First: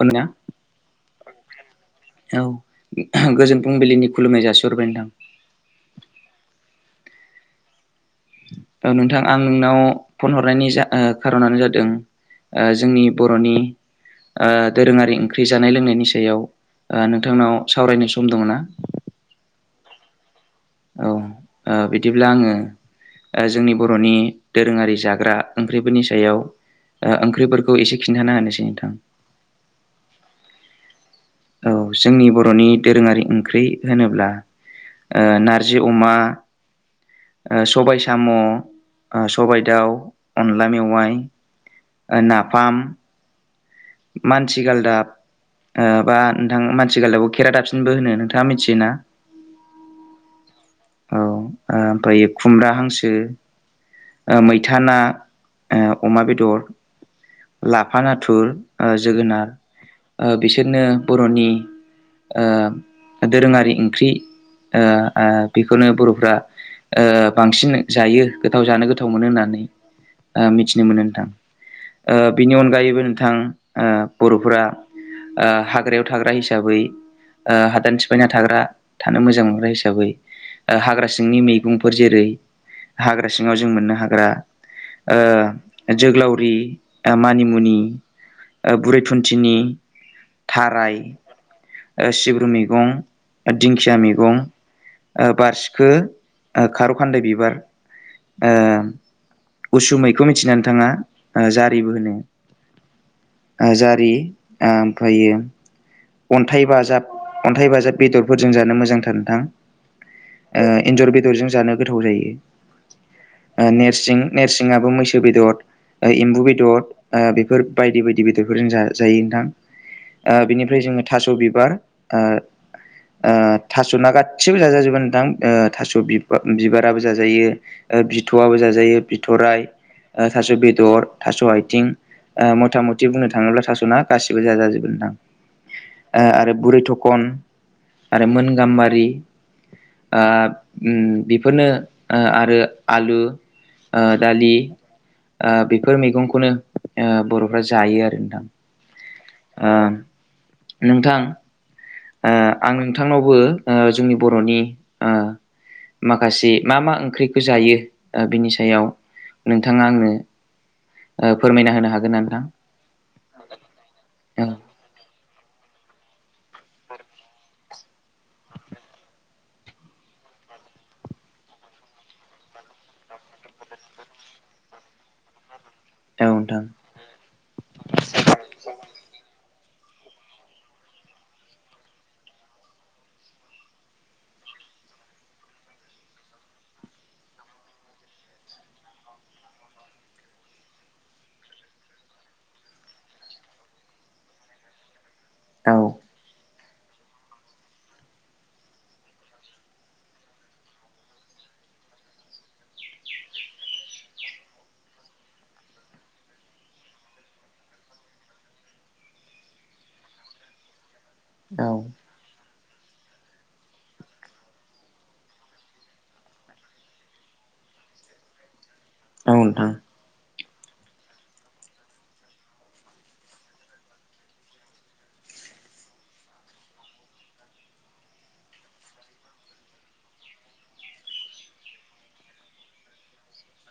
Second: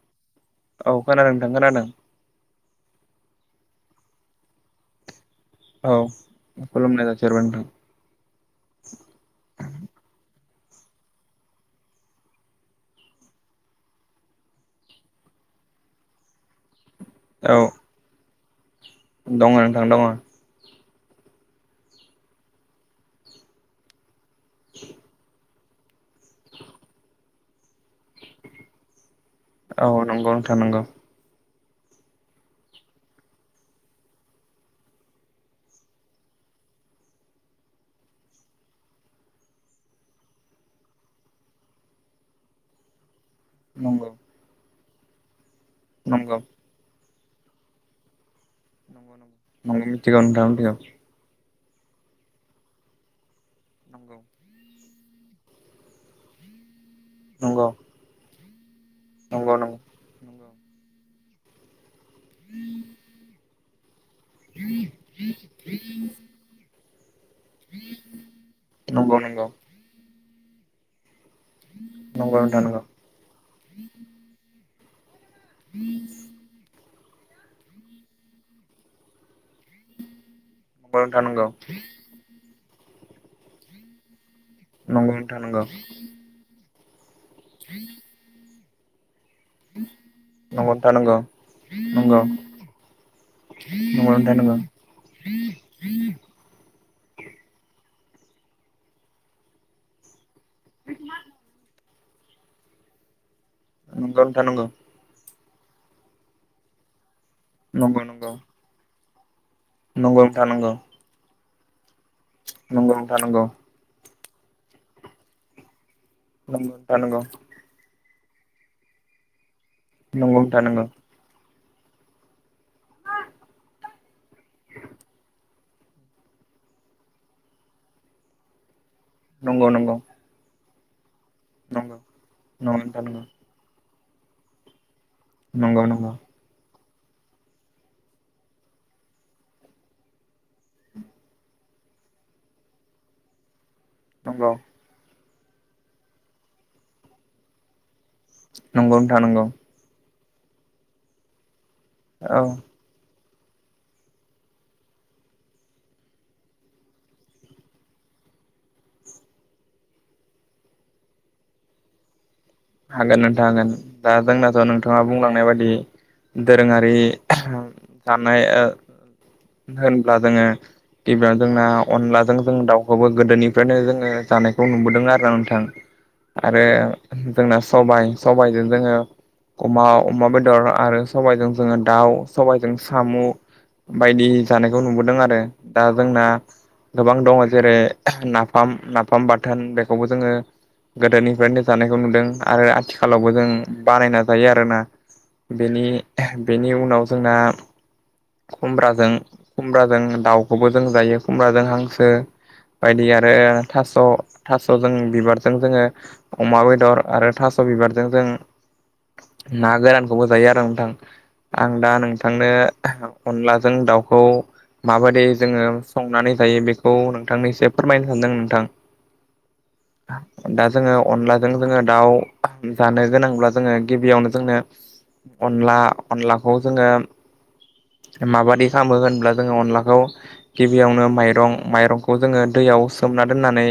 खोनाया औ खोनादों नोंथां खोनादों औ गोजोन फुंबिलिनि खुलुमनाय जासिहरबाय नोंथां औ खुलुमनाय जासिहरबाय नोंथां औ नोंथां आं नोंनाव फन हरनायनि जा खार'नानो जादों आ जोंनि बर'नि अ दोरोङारि ओंख्रि जानाय लोंनायनि सायाव आ नोंथांनाव औ सावरायनो सम दङ ना दङ नोंथां दङ औ आ बिदिब्ला आङो आ जोंनि बर'नि दोरोङारि जाग्रा ओंख्रिफोरनि सायाव आ ओंख्रिफोरखौ एसे खिन्थाना होनोसै नोंथां नंगौ नोंथां नंगौ औ जोंनि बर'नि दोरोङारि ओंख्रि होनोब्ला अ नारजि अमा आ सबाय साम' आ सबायाइ दाउ अनला मेवाइ आ नाफाम नंगौ मानसिगालदाब आ बा नंगौ नोंथां मानसि गालदाबखौ खेरा दाबसिनबो होनो नोंथाङा मिथियोना नंगौ नों नोंथां मिथिगौ। ओमफ्रायो खुमब्रा हांसो। नंगौ थाना अ अमा बेदर नंगौ लाफा नाथुर। आ जोगोनार नंगौ नंगौ आ बिसोरनो बर'नि ओ दोरोङारि ओंख्रि अ ओ बेखौनो बर'फ्रा ओ बांसिन जायो गोथाव जानो गोथाव नंगौ मोनो नंगौ होननानै आ मिथिनो मोनो नोंथां। ओ नंगौ बिनि नोंथां नंगौ अनगायैबो नोंथां आ बर'फोरा आ हाग्रायाव थाग्रा हिसाबै आ हादान सिफायना थाग्रा थानो मोजां हिसाबै नंगौ हाग्रा नोंथां सिंनि नंगौ मैगंफोर जेरै हाग्रा सिङाव जों मोननो हाग्रा नंगौ नोंथां नंगौ अ जोगोलावरि आ मानिमुनि आ बुरै थुन्थिनि नंगौ नोंथां थाराय अ सिब्रु मैगं अ दिंखिया मैगं। नंगौ आ बारसिखो आ खार'खान्दै बिबार अ उसुमैखौ मिथिनानै नोंथाङा आ जारिबो होनो। आ जारि नंगौ नंगौ नोंथां नंगौ आमफ्रायो अन्थाइ बाजाब अन्थाइ बाजाब नंगौ बेदरफोरजों जानो मोजांथार नोंथां। नोंथां नंगौ अ एन्जर बेदरजों जानो गोथाव जायो नंगौ अ नेरसिं नेरसिङाबो मैसो बेदर अ एम्बु बेदर नंगौ आ बेफोर बायदि बायदि बेद बेफोरजों जाजायो नोंथां। नंगौ। ओमफ्राय नंगौ जोङो थास' बिबार अ अ थास' ना गाैबो जाजाजोबो नोंथां अ थास' बिबा बिबाराबो जाजायो। अ बिथ'आबो जाजायो। बिथराय नंगौ नोंथां नंगौ नोंथां नंगौ नोंथां नंगौ नंगौ आ थास' बेदर थास' आइथिं नंगौ आ मथा नोंथां मथि बुंनो थाङोब्ला थास' ना गासिबो जाजाजोबो नंगौ नंगौ नोंथां आरो बुरै थ कन आरो मोन गाम्बारि आ ओम बेफोरनो आ आरो आलु आ नंगौ दालि ओ बैफोर मैगंखौनो ओ बर'फ्रा जायो आ नंगौ नोंथां नंगौ । नोंथां ओ औ आं नोंथांनावबो ओ जोंनि बर'नि ओ माखासे मा मा ओंख्रिखौ जायो ओ बिनि सायाव नोंथाङा आंनो ओ फोरमायना होनो हागोन ना नोंथां? हागोन नोंथां हागोन दा औ जोंनाथ' नोंथाङा बुंलांनाय बाददि दोरोङारि ओहम थानाय ओ होनब्ला जोङो गिबियावनो जोंना अनलाजों जों दाउखौबो गोदोनिफ्रायनो जोङो जानायखौ नुबोदों आरो ना नोंथां । औ नोंथां आरो जोंना सबाइ सबाइजों जोङो अमा अमा बेदर आरो सबाइजों जोङो दाउ सबाइजों सामु बायदि जानायखौ नुबोदों आरो दा जोंना गोबां दङ जेरै आह नाफाम नाफाम बाथोन बेखौबो जोङो गोदोनिफ्रायनो जानायखौ नुदों । आरो आथिखालावबो जों बानायना जायो आरोना औ बेनि आहाम बेनि उनाव जोंना खुमब्राजों खुमब्राजों दाउखौबो जों जायो खुमब्राजों हांसो बायदि आरो थास' थास'जों बिबारजों जोङो अमा बेदर आरो थास' बिबारजों जों ना गोरानखौबो जायो आरोना नोंथां । आं औ दा नोंथांनो आह अनलाजों दाउखौ माबायदि जोङो संनानै जायो बेखौ नोंथांनो एसे फोरमायनो सानदों नोंथां। औ नोंथां। दा जोङो अनलाजों जोङो दाउ जानो गोनांब्ला जोङो गिबियावनो जोंनो अनला अनलाखौ जोङो माबादि खालामो होनब्ला जोङो अनलाखौ गिबियावनो माइरं माइरंखौ जोङो दै याव सोमना दनानै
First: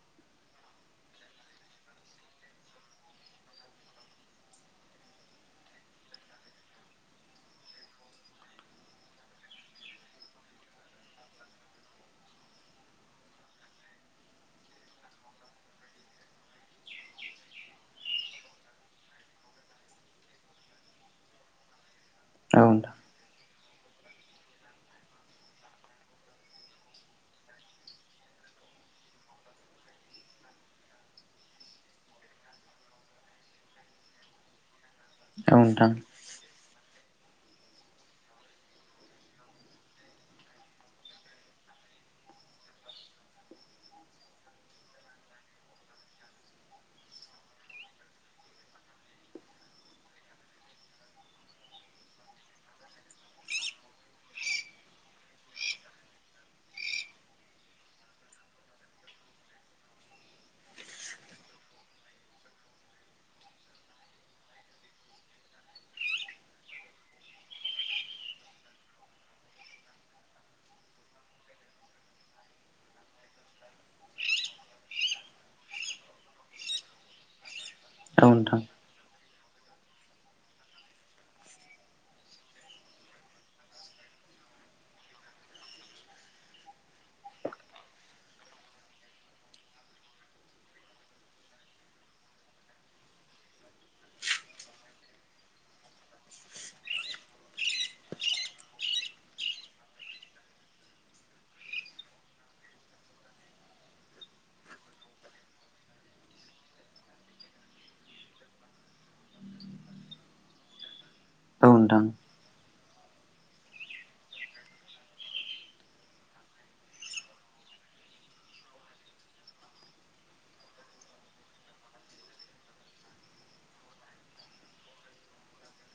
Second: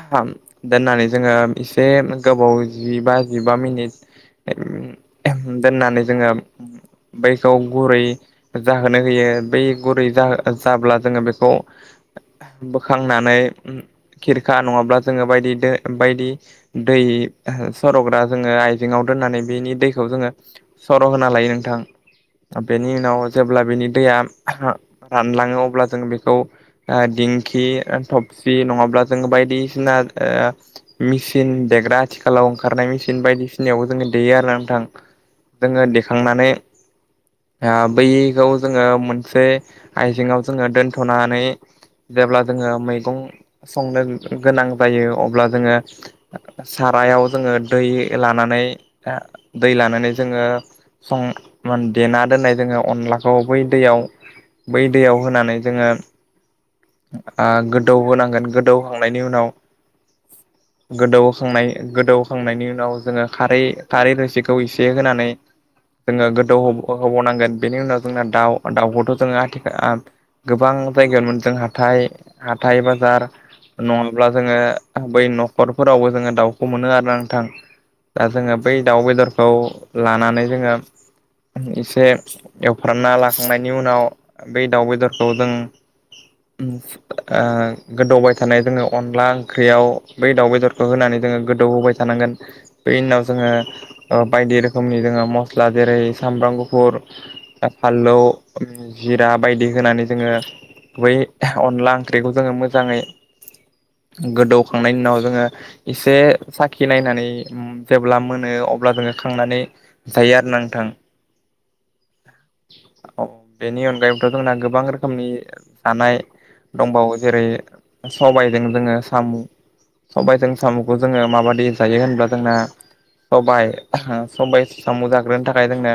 आहाम दोननानै जोङो इस बे गोबाव जिबा जिबा मिनिट एम एहेम दोननानै जोङो बैखौ गुरै जाहोनो होयो बै गुरै जाहो जाब्ला जोङो बेखौ आह बोखांनानै ओहम खिरखा नङाब्ला जोङो बायदि दो बायदि दै ओह सर'ग्रा जोङो आयजेंआव दोननानै बिनि दैखौ जोङो स औ नोंथां औ बेनि उनाव जेब्ला बिनि दैया रानलाङो अब्ला जों बेखौ ओ दिंखि ओ थबसि नङाब्ला जोङो बायदिसिना ओ मिसि चिन देग्रा आथिखालाव ओंखारनाय मेचिन बायदि सिनायावबो जोङो देयो आरोना नोंथां। जोङो नोंथां देखांनानै ओ बैखौ जोङो मोनसे आइजेङाव जोङो दोनथ'नानै जेब्ला जोङो मैगं संनो गोनां जायो अब्ला जोङो सारायाव जोङो दै लानानै आ दै लानानै जोङो सं मान देना दोननाय जोङो अनलाखौ बै दैयाव बै दैयाव होनानै जोङो ओ गोदौहोनांगोन गोदौखांनायनि उनाव [inaudible] गोदौखांनाय गोदौखांनायनि उनाव जोङो खारै खारै रोसिखौ एसे होनानै जोङो गोदौ होब होबावनांगोन बेनि उनाव जोंना दाउ दाउखौथ' जोङो आथिखा आ गोबां ङ जायगायावनो मोनदों जों हाथाइ हाथाइ बाजार नङाब्ला जोङो बै न'खरफोरावबो जोङो दाउखौ मोनो आरोना नोंथां। दा जोङो बै दाउ बेदरखौ लानानै जोङो एसे एवफ्रामना लाखांनायनि उनाव बै दाउ बेदरखौ जों [inaudible] उम ओ गोदौबाय थानाय जोङो अनला ओंख्रियाव बै दाउ बेदरखौ होनानै जोङो गोदौ होबाय थानांगोन बे उनाव जोङो बायदि रोखोमनि जोङो मस्ला जेरै सामब्राम सामब्राम गुफुर फानलौ जिरा बायदि होनानै जोङो गुबै अनला ओंख्रिखौ जोङो मोजाङै गोदौखांनायनि उनाव जोङो एसे साखि नायनानै जेब्ला मोनो अ अब्ला जोङो खांनानै जायो आरोना नोंथां। औ औ बेनि अनगायैबोथ' जोंना गोबां रोखोमनि जानाय दंबावो जेरै सबायजों जोङो साम' सबायजों साम'खौ जोङो माबादि जायो होनब्ला जोंना सबाय सबाय साम' जाग्रोनो थाखाय जोंनो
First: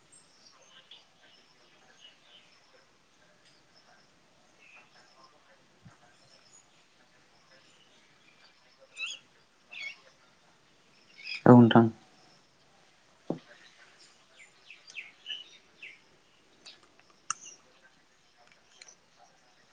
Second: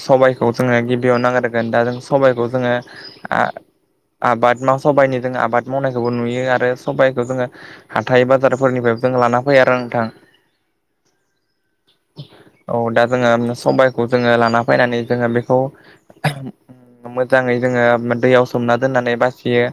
सबायखौ जोङो गिबियाव नांग्रोगोन दा जों सबाइखौ जोङो आ आबाद मा सबायनि जोङो आबाद मावनायखौबो नुयो आरो सबायखौ जोङो हाथाइ बाजारफोरनिफ्रायबो जों लाना फैयो। [unintelligible] नोंथां [inaudible] औ नोंथां। औ दा जोङो सबायखौ जोङो लाना फैनानै जोङो बेखौ मोजाङै जोङो दैयाव सोमना दोननानै बासि यो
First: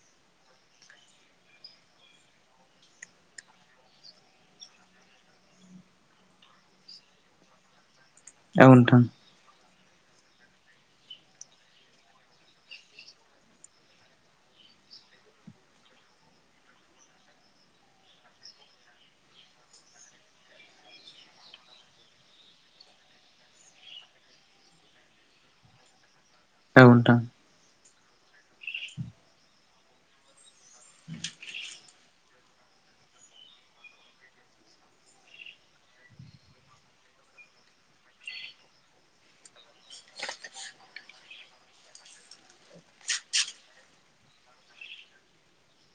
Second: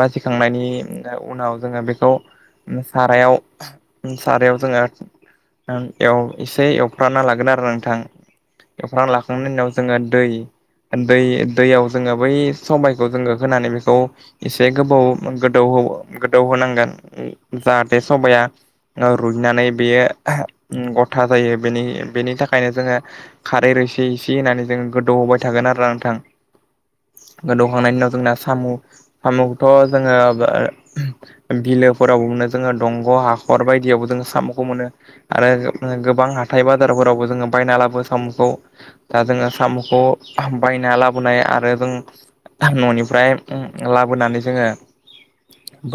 बासिखांनायनि उनाव जोङो बेखौ सारायाव सारायाव जोङो ओं एसे एवफ्रानना लागोन आरो नोंथां औ नोंथां औ नोंथां एवफ्राना लाखांनायनि उनाव जोङो दै दै दैयाव जोङो बै सबायखौ जोङो होनानै बेखौ एसे गोबाव गोदौ गोदौ होनांगोन जाहाथे सबाया रुइनानै बेयो गथा जायो बेनि बेनि थाखायनो जोङो खारै एसे एसे होननानै जोंङो गोदौ होबाय थागोन आरोना नोंथां औ नोंथां खांनायनि उनाव जोंना साम' साम'खौ जोङो बिलोफोराव मोनो जोङो दंग' हाखर बायदियावबो साम'खौ मोनो आरो गोबां हाथाय बाजारफोरावबो जोङो बायना लाबो साम'खौ दा जोङो साम'खौ बायना लाबोनाय आरो जों न'निफ्राय लाबोनानै जोङो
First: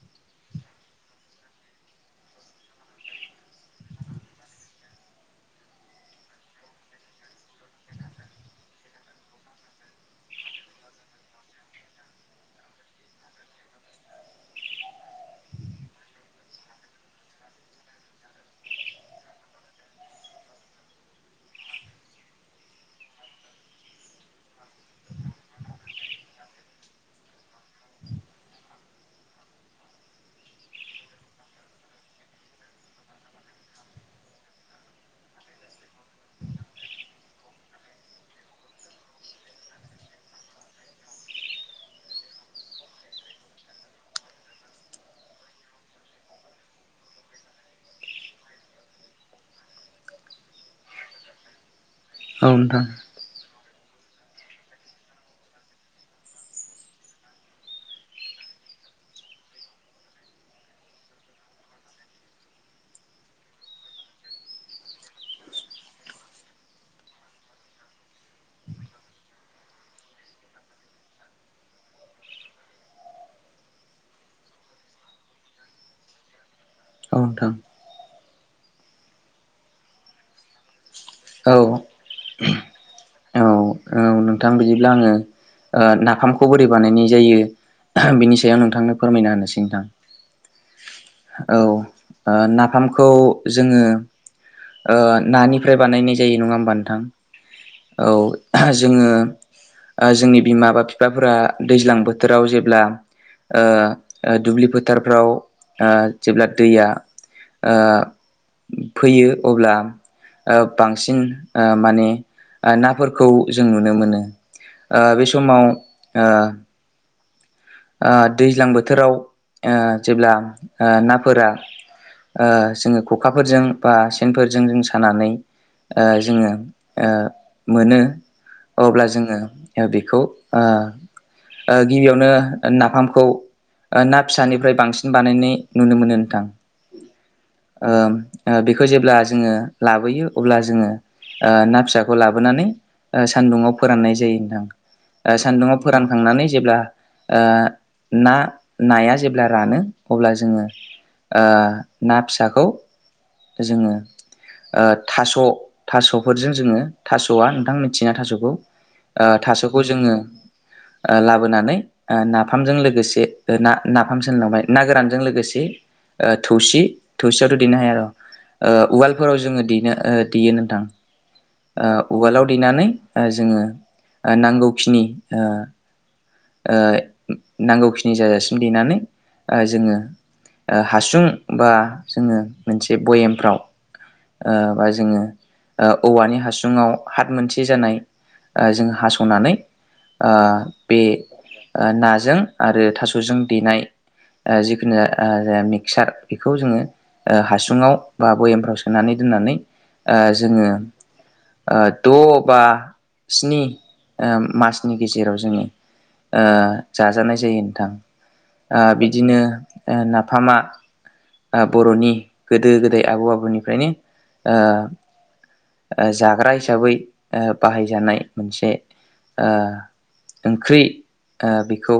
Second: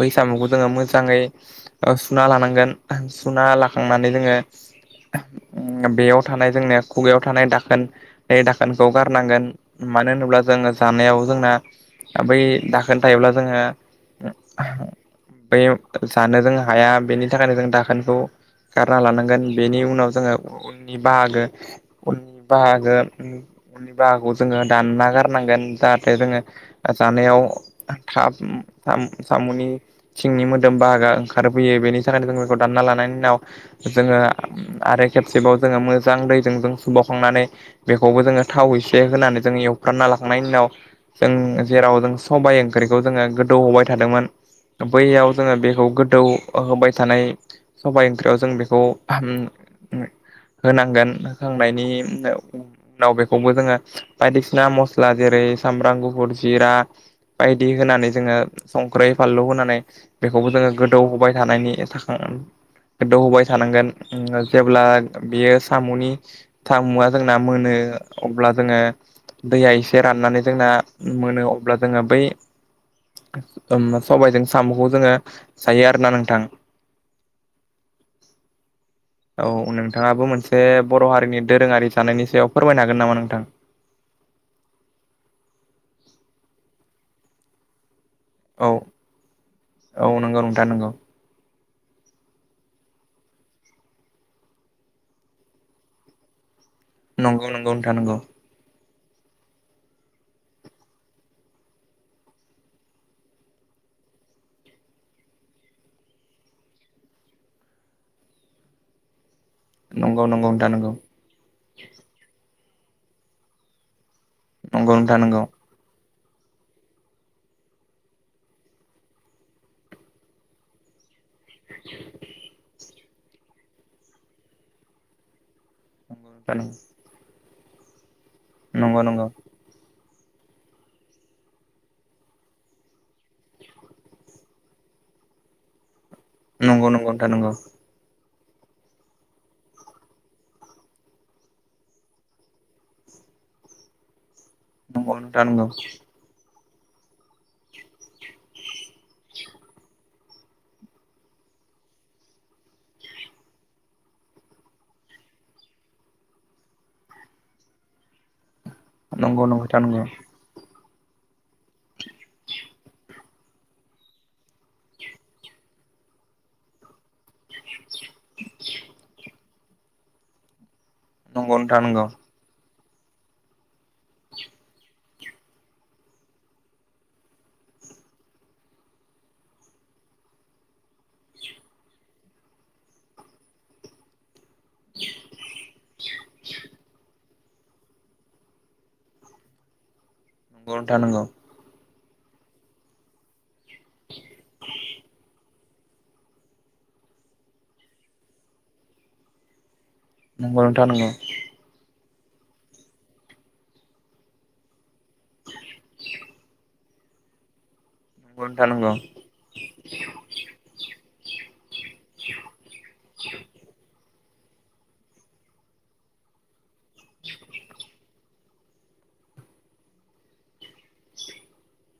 बैसागुखौ जोङो मोजाङै सुना लानांगोन सुना लाखांनानै जोङो [inaudible] बेयाव थानाय जोंनिया खुगायाव थानाय दाखोन बे दाखोनखौ गारनांगोन मानो होनोब्ला जोङो जानायाव जोंना बै दाखोन थायोब्ला जोङो बै जानो जों हाया बेनि थाखायनो जों दाखोनखौ गारना लानांगोन बेनि उनाव जोङो उननि बाहागो उननि बाहागो उननि बाहागोखौ जोङो दानना गारनांगोन जाहाथे जोङो जानायाव थाब साम'नि सिंनि मोदोम बाहागोया ओंखारफैयो बेनि थाखायनो जोङो रानना लानायनि उनाव जोङो आरो खेबसेबाव जोङो मोजां दैजों जों सुबावखांनानै बेखौबो जोङो थाव इसे होनानै जों एवफ्रानना लाखांनायनि उनाव जों जेराव जों सबाय ओंख्रिखौ जोङो गोदौ होबाय थादोंमोन बैयाव जोङो बेखौ गोदौ होबाय थानाय सबाय ओंख्रियाव जों बेखौ होम होनांगोन होखांनायनि औ नोंथां औ नोंथां उनाव बेखौबो जोङो बायदिसिना मस्ला जेरै सामब्राम गुफुर जिरा बायदि होनानै जोङो संख्रै फानलु होनानै बेखौबो जोङो गोदौ होबाय थानायनि [inaudible] गोदौ होबाय थानांगोन जेब्ला बेयो साम'नि थामुआ जोंना मोनो अब्ला जोङो दैया एसे राननानै जोंना मोनो अब्ला जोङो बै सबायजों साम'खौ जोङो जायो आरोना नोंथां औ नोंथां औ नोंथाङाबो मोनसे बर' हारिनि औ दोरोङारि जानायनि सायाव फोरमायनो हागोन नामा औ नोंथां औ नोंथां बिदिब्ला आङो नाफामखौ बोरै बानायनाय जायो बिनि सायाव औ नोंथांनो फोरमायना होनो सै नोंथां औ नंगौ नोंथां नंगौ औ नाफामखौ जोङो नानिफ्राय बानायनाय जायो नङा होमबा नोंथां नंगौ नंगौ नोंथां नंगौ औ जोङो जोंनि बिमा बा बिफाफोरा दैज्लां बोथोराव जेब्ला दुब्लि फोथारफ्राव जेब्ला दैया ओ फैयो अब्ला नंगौ नंगौ नोंथां बांसिन माने नाफोरखौ जों नुनो मोनो बे नंगौ समाव दैज्लां बोथोराव जेब्ला ना फोरा ओ जोङो खखाफोरजों बा सेनफोरजों जों सानानै नंगौ जोङो नोंथां मोनो अब्ला नंगौ नंगौ जोङो बे बेखौ गिबियावनो नाफामखौ ना फिसानिफ्राय बांसिन बानायनाय नुनो मोनो नोंथां नंगौ नंगौ दा नंगौ ओ बेखौ जेब्ला जोङो लाबोयो अब्ला जोङो ना फिसाखौ लाबोनानै सान्दुुंआव फोराननाय जायो होनथां नोंथां नंगौ सान्दुुंआव फोरानखांनानै जेब्ला ना नाया जेब्ला रानो अब्ला जोङो ना फिसाखौ जोङो थास' थास'फोरजों जोङो थास'आ नोंथांमोन मिथिना थास'खौ नंगौ नोंथां थास'खौ नंगौ जोङो लाबोनानै नाफामजों लोगोसे ना नाफाम सोहोनलांबाय ना गोरानजों लोगोसे थौसि थौसियावथ' देनो हाया र' उवालफोराव जोङो दनो देयो नोंथां नंगौ नोंथां नंगौ नानै जोङो नांगौखिनि नांगौखिनि जाजासिम देनानै जोङो हासुं बा जोङो मोनसे भयेमफ्राव बा जोङो औवानि हासुङाव हाथ मोनसे जानाय जों हास'नानै बे नंगौ नाजों आरो थास'जों देनाय जिखुनु मिक्सार बेखौ जोङो हासुङाव बा बयेमफ्राव सोनानै दोन दोननानै ओ नंगौल जोङो ननोथा नोङो ओ द' बा स्नि मासनि गेजेराव जोङो जाजानाय जायो नोंथां बिदिनो नाफामा बर'नि गोदो गोदाय आबौ आबौनिफ्रायनो जाग्राय हिसै बाहायजानाय मोनसे ओंख्रि बेखौ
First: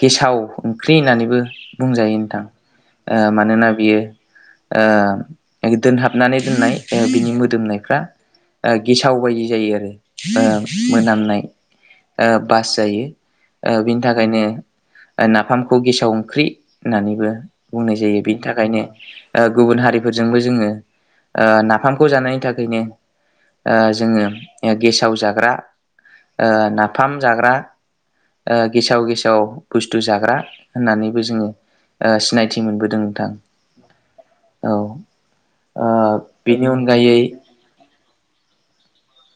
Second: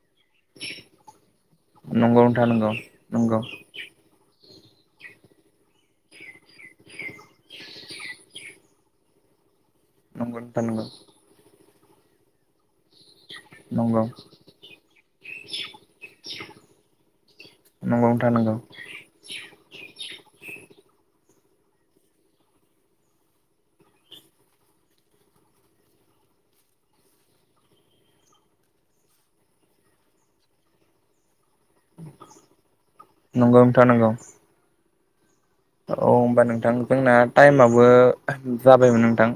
गेसाव ओंख्रि होननानैबो बुंजायो नंगौ नोंथां नंगौ नंगौ मानोना बियो दोनहाबनानै दोननाय बिनि मोदोमनायफ्रा गेसाव बायदि जायो आरो नंगौ नोंथां नंगौ मोनामनाय बास जायो बिनि नंगौ थाखायनो नाफामखौ गेसाव ओंख्रि होननानैबो बुंनाय जायो बेनि थाखायनो गुबुन हारि बो जोङो नाफामखौ जानायनि थाखायनो जोङो गेसाव जाग्रा नाफाम जाग्रा गेसाव गेसाव बुस्थु जाग्रा होननानैबो जोङो सिनायथि मोनबोदों नोंथां नोंथां नंगौ औ। ओ औ होमबा बेनि नोंथां जोंना अनगायै टाइमाबो जाबायमोन नोंथां।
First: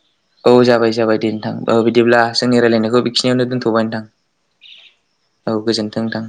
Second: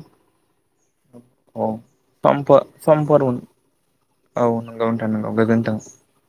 औ जाबाय जाबाय दे नोंथां औ बिदिब्ला समफोर जोंनि रायज्लायनायखौ समफोर बेखिनियावनो दोनथ'बाय नोंथां। औ नंगौ नोंथां नोंगौ औ गोजोन्थों। नोंथां